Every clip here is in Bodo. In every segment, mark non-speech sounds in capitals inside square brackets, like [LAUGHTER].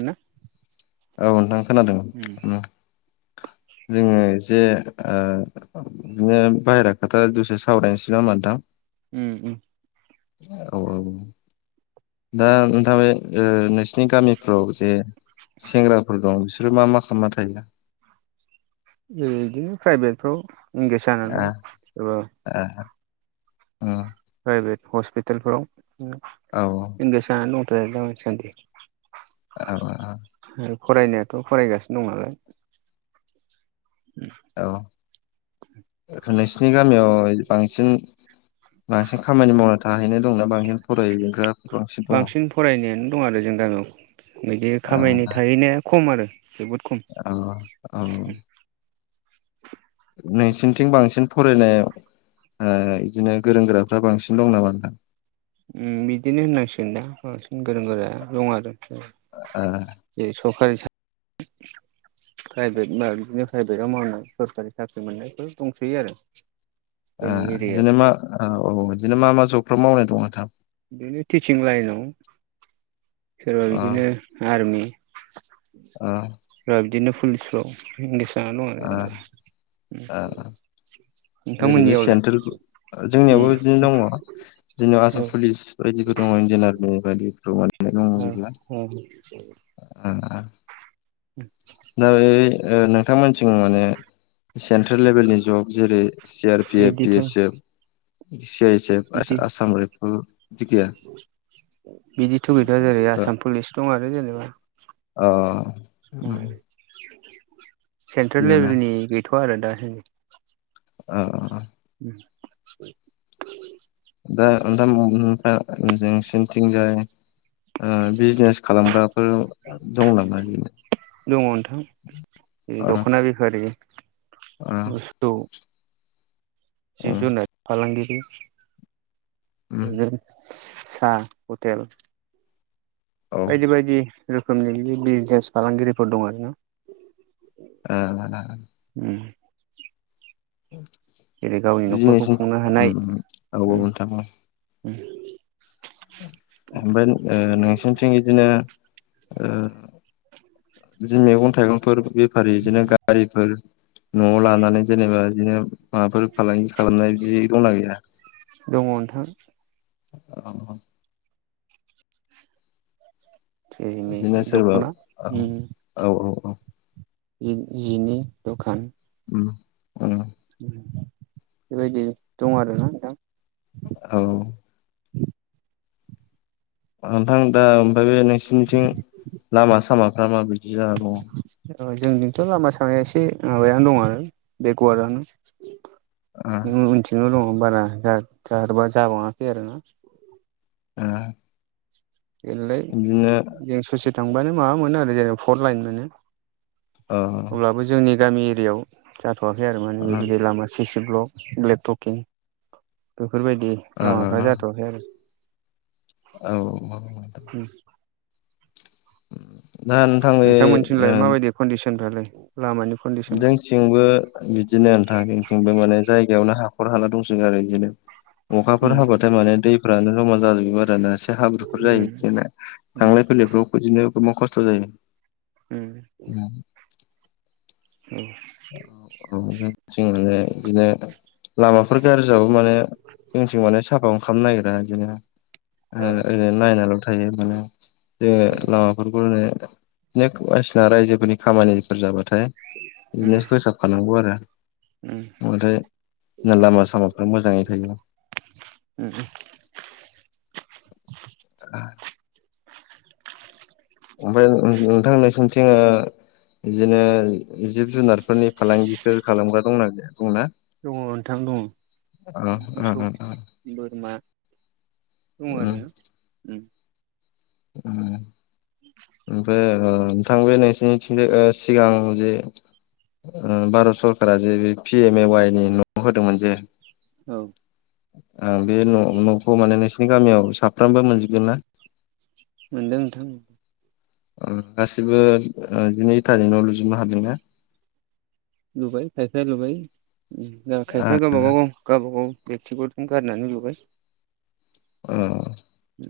होना औ नोंथां खोनादों जोङो जे ओ बिनो बाहेरा खोथा दसे सावरायनोसै नामा नोंथां? उम उम। औ औ दा नोंथां बे ओ नो नि गामिफ्राव जे सेंग्राफोर दं बिसोरो मा मा खालामना थायो? बिदिनो प्राइभेटफ्राव इंगेस जानानै आ दं सोरबा आ उम। प्राइभेट हस्पितालफोराव औ इंगेस जानानै दं। [UNINTELLIGIBLE] औओ। फरायनायाथ' फरायगासिनो दं नालाय। औ नोंसिनि गामियाव बांसिन बांसिन खामानि मावना थाहैनाय दंना बांसिन फरायै बांसिन फरायनायानो दं आरो जों गामियाव। बिदि आ खामायनो थायैनाया खम आरो जोबोद खम। औ औ। नोंसिनिथिं बांसिन फरायनायाव ओ बिदिनो गोरों - गोराफ्रा बांसिन दं नामा नोंथां? उम बिदिनो होननांसिगोन दा, बांसिन गोरों गोरा दं आरो। आ जे सखारि सा प्राइभेट मा बिदिनो प्राइभेटाव मावनाय सरखारि साख्रि मोननायफोर दंसैयो आरो। ओ जोंनि एरियायाव बिदिनो मा ओ औ बिदिनो मा-मा जबफ्राव मावनाय दं नोंथां? बिदिनो टिचिं लाइनाव सोरबा ओ बिदिनो आर्मि, ओ [UNINTELLIGIBLE] बिदिनो पुलिसफ्राव इ [UNINTELLIGIBLE] ओ ओ [UNINTELLIGIBLE] जेरै बे नोंथांमोननियावलाय? सेन्ट्रेल जोंनियावबो उम बिदिनो औ। [UNINTELLIGIBLE] इन्डियान आर्मि [UNINTELLIGIBLE] उ दंजोबला उ [UNINTELLIGIBLE] [INAUDIBLE] नोय ओ नोंथांमोनसिं माने सेन्ट्रेल लेभेलनि जग जेरै C R P F, P बिदिथ' एस एफ, सिआइसेब बिदि आसा-आसाम रायपल [UNINTELLIGIBLE] बिदिथ' गैद्राया' जाहैबाय आसाम पुलिस दं आरो जेनेबा। अ, उम। सेन्ट्रेल लेभेलनि गैथ'वा आरो दा सानदि। ओ [INAUDIBLE] दा नोंथा [UNINTELLIGIBLE] सिनिथिंजाय ओ बिजनेस खालामग्राफोर दं नामा बेनो? दङ नोंथां दखना बिफारि ओ बस्थु, ओ जिब-जुनार फालांगिरि, उम [UNINTELLIGIBLE] सा हटेल, औ बायदि-बायदि रोखोमनि बिदि बिजनेस फालांगिरिफोर दं आरोना। आ [UNINTELLIGIBLE] उ न'खरखौ खुंनो हानाय उम [UNINTELLIGIBLE] [UNINTELLIGIBLE] ओमफाय ओ नोंसोरनिथिं इदिनो ओ, बिदि मैगं थाइगंफोर बेफारि बिदिनो गारिफोर न'आव लानानै जेनेबा बिदिनो माबाफोर फालांगि खालामनाय बिदि दंना गैया? दङ नोंथां [INAUDIBLE] जेरै नै बिदिनो सोरबा दख'ना औ औ औ औ, इन जिनि दखान [UNINTELLIGIBLE] बेबायदि दं आरो ना दा? औ [INAUDIBLE] ओ नोंथां दा ओमफ्राय बे नोंसोरनिथिं लामा-सामाफ्रा माबायदि? जाना दङ औ जोंजोंथ' लामा सामाया एसे एसे माबायानो दं बे गुवारानो उनथिंनो दं। बारा जाथारबा जाबावाखै आरो ना? ओ बिदिनो एलाय ससे थांबानो माबा मोनो आरो जेनबा फर लाइन मोनो। ओ अब्लाबो जोंनि गामि एरियायाव जाथ'वाखै आरो माने ओ बेबायदि लामा सिसि ब्लक-ब्लेबटकिं बेफोरबायदि लामाफ्रा जाथ'वाखै आरो, औ औ उम दा नोंथां बे ओ नोंथांमोनथिंलाय माबायदि कन्डिसन फ्रालाय जोंथिंबो बिदिनो नोंथां जोंथिंबो माने जायगायावनो हा हाखर हाला दंसो गारो‌ बिदिनो अखाफोर उम हाबाथाय माने दैफ्रानो जमा जाजोबो आरो ना हाब्रुफोर जायो उम जेना उम थांलाय फैलायफ्राव बिदिनो गोबां खस्थ' जायो उम औ उम जों‌ बिदिनो लामाफोर गाज्रिजाबाबो माने जोंनिथिं माने साफाखौनो खालामनो नागिरा बिदिनो ओ औ ओ नायनाल' थायो माने जोङो उम लामाफोरखौनो बायसिना रायजोफोरनि खामानिफोर जाबाथाय उम बिदिनो फोसाब खानांगौ आरो उम नाथाय लामा सामाफ्रा मोजाङै थायो [INAUDIBLE] ओमफ्राय नोंथां नोंथां नोंसोरनिथिं ओ बिदिनो जिब जुनारफोरनि फालांगिफोर खालामग्रा दंना गैया दंना दङ नोंथां दङ ओ ओ मोसौ ओ बोरमा दङ आरो उम ओफ्राय ओ नोंथां बे नोंसिनिथिं सिगां जे ओ भारत सरकारा जे बे पि एम ए वाइ नि न' होदोंमोन जे औ आं बे' न'खौ माने नोंसिनि गामियाव साफ्रोमबो मोनजोबगोन ना मोनदों नोंथां ओ गासिबो ओ जिनै थारिखाव न लुजोबनो हादोंना लुबाय खायफाया लुबाय खायफाया गावबागाव गावबागाव बेक्थिगथ गारनानै लुगासिनो औ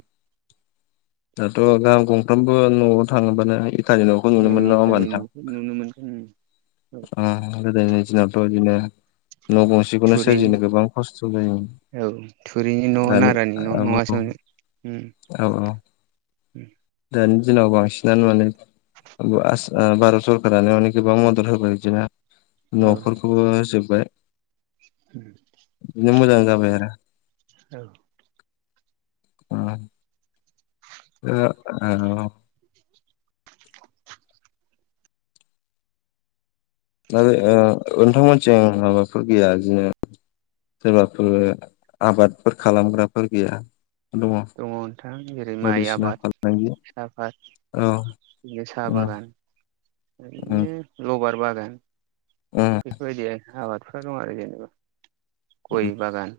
दाथ' गाहाम गंफ्रामबो न'आव थाङोबानो इटानि न'खौ नुनो मोनो इथानि नङा थारि न' नुनो मोनो आ गोदोनि जुनादफोर बिदिनो न' गंसेखौनो थुरिनि सोरजिनो गोबां खस्थ' जायोमोन औ थुरिनि न' दानि नारानि न' औ नङासोमोन औ औ दानि दिनाव बांसिनानो माने ओ आस भारत सरकारानो माने‌ गोबां मदद होबाय बिदिनो औ न'फोरखौबो होजोब्बाय। [INAUDIBLE] दिन मोजां जाबाय आरो औ। उम। ओ‌ ओ औ ओ आरो नोंथांमोनिथिं माबाफोर गैया बिदिनो सोरबाफोर आबादफोर खालामग्राफोर गैया। दङ नोंथां जेरै माइ बायदिसिना आबाद फालांगि औ। बि साहा उम बागान उम बिनो लबार बागान बागान उम बेफोरबायदि आबादफ्रा दं आरो जेनेबा उम गय बागान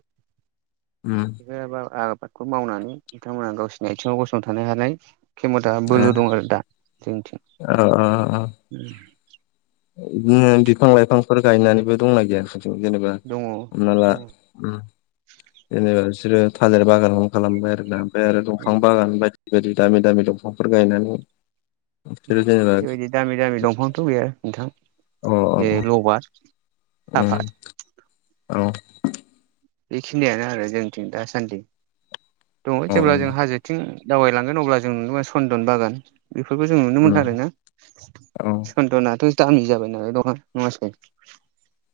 उम बेफोर आबादखौ मावनानै बिथांमोनहा गावसोरनि आथिङाव गसंथानाय हालाय खेमथा बोलो दं आरो दा जोंनिथिं ओ ओ बिदिनो बिफां लाइफांफोर गायनानैबो दंना गैया? ज जेनेबा दङ हमनाला दङ उम जेनेबा बिसोरो थालिर बागानखौ खालामबाय आरोना‌। ओमफ्राय आरो दंफां बागान बाय बेबायदि दामि दामि दंफांफोर गायनानै बिसोरो जेनेबा बेबायदि दामि दामि दंफांथ' गैया नोंथां। अ बे अ लबार उम, साफात औ। बेखिनियानो आरो जोंनिथिं दासान्दि। दङ अ जेब्ला जों हाजोथिं दावबायलांगोन अब्ला जों नुदोंमोन सनन्दन बागान बेफोरखौ जों नुनो मोनो अ आरोना। उम औ सन्दनाथ' दामि जाबाय नालाय [UNINTELLIGIBLE] नङासै।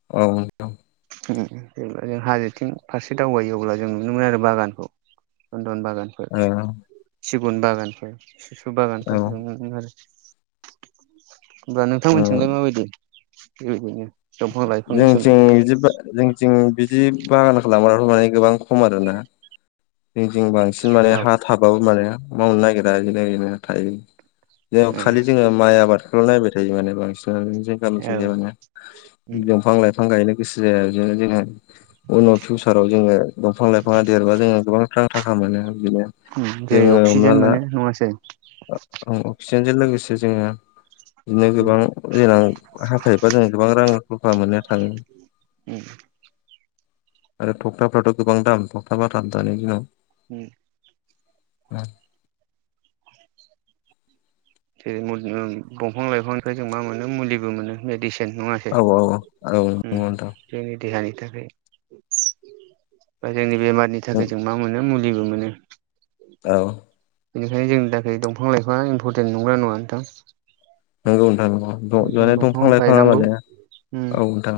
औ। जेब्ला जों हाजोथिं फारसे दावबायो अब्ला जों नुनो मोनो आरो बागानखौ। न बागानफोर, सिगुन बागानफोर, सिसु ओ औ बागानफोरखौ जों नुनो मोनो आरो होमबा नोंथांमोननिथिंलाय माबायदि, [UNINTELLIGIBLE] लाइफांनि जोंथि सोमोन्दै बिदिब जोंथिं बिदि बागानखौ [UNINTELLIGIBLE] गोबां खम आरोना। जोंं बां सिन माने औ हा थाबाबो माने मावनो नागिरा। [UNINTELLIGIBLE] थायो। जों खालि ए जोङो माइ आबादखौल' नायबाय थायो माने बांसिनानो औ [UNINTELLIGIBLE] उम दंफां लाइफां गायनो गोसो जाया बिदिनो जोङो उनाव फिउसाराव जोङो दंफां लाइफाङा देरबा जोङो गोबां थार थाखा मोनो बिदिनो उम जेरै जोङो हमना अक्सिजेन ला, मोनो नङासै औ जोंजों लोगोसे जोङो बिदिनो उम गोबां जेनां हाफायोबा जों गोबां रां [UNINTELLIGIBLE] मोननो थाङो। उम आरो थफताफ्राथ' गोबां दाम। तफथा बाथामफ्रा दानि दिनाव उम [INAUDIBLE] जेरै मुलि, दंफां लाइफांनिफ्राय जों मा मोनो मुलिबो मोनो मेदिसिन नङासै। औ औ उम नंगौ नोंथां जोंनि देहानि थाखाय बा जोंनि बेमारनि थाखाय जों मा मोनो मुलिबो मोनो। औ। बेनिखायनो जोंनि थाखाय दंफां लाइफाङा इम्परटेन्ट नंगौ ना नङा नोंथां। नंगौ नोंथां द माने दंफां लाइफां माने उम औ नोंथां।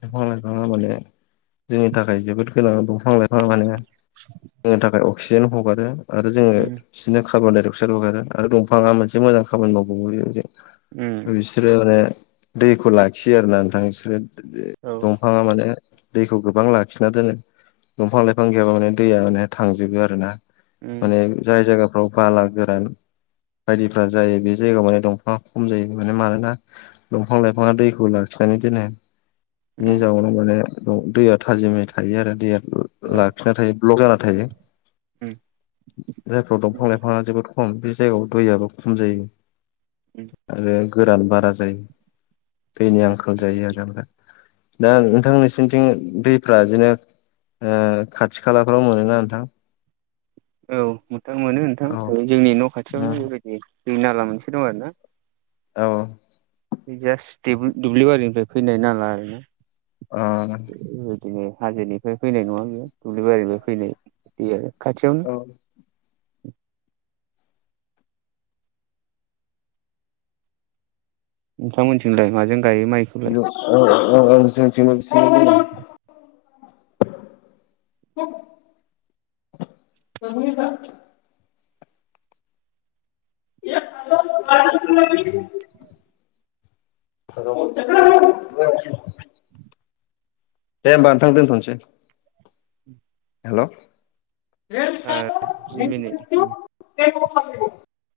दंफां लाइफाङा माने जोंनि थाखाय जोबोद गोनां दंफां लाइफां माने जोंनि थाखाय एक्सिजेन्ट हगारो आरो जोङो उम बिनो खारबनडाइ अक्साइत हगारो आरो दंफाङा मोनसे मोजां खामानि मावबावो बे उम बिसोरो माने दैखौ लाखियो आरो ना नोंथां बिसोरो औ दंफाङा माने दैखौ गोबां लाखिना दोनो। दंफां -लाइफां गैयाब्ला माने दैया माने थांजोबो आरो ना। उम माने जाय जायगाफ्राव बाला गोरान बायदिफ्रा जायो। बे जायगायाव माने दंफाङा खम जायो माने। मानोना दंफां- लाइफाङा दैखौ लाखि [UNINTELLIGIBLE] बिनि उम जाउनाव माने दैया थाजिमै थायो आरो दैया औ ला-लाखिना थायो, ब्लक जाना थायो। उम जायफ्राव दंफां -लाइफाङा जोबोद खम, बि जायगायाव दैयाबो खम जायो, उम आरो गोरान बारा जायो। दैनि आंखाल जायो आरो ओमफ्राय दा नोंथां नोंसोरनिथिं दैफ्रा बिदिनो ओ, खाथि खालाफ्राव मोनोना नोंथां? औ नोंथां मोनो नोंथां। औ जोंनि न' औ खाथियावनो बेबायदि दै नाला मोनसे दं आरो ना। औ। बे जास्ट दो- दुब्लि बारिनिफ्राय फैनाय नाला ओरोना। ओ बिदिनो हाजोनिफ्राय फैनाय नङा बेयो, दुब्लि बारिनिफ्राय फैनाय दै आरो खाथियावनो [UNINTELLIGIBLE] नोंथांमोनथिंलाय माजों गायो माइखौलाय [UNINTELLIGIBLE] [UNINTELLIGIBLE] [UNINTELLIGIBLE] [UNINTELLIGIBLE] दे होमबा नोंथां दोनथ'नोसै। हेल' जि मिनिट [UNINTELLIGIBLE] [UNINTELLIGIBLE]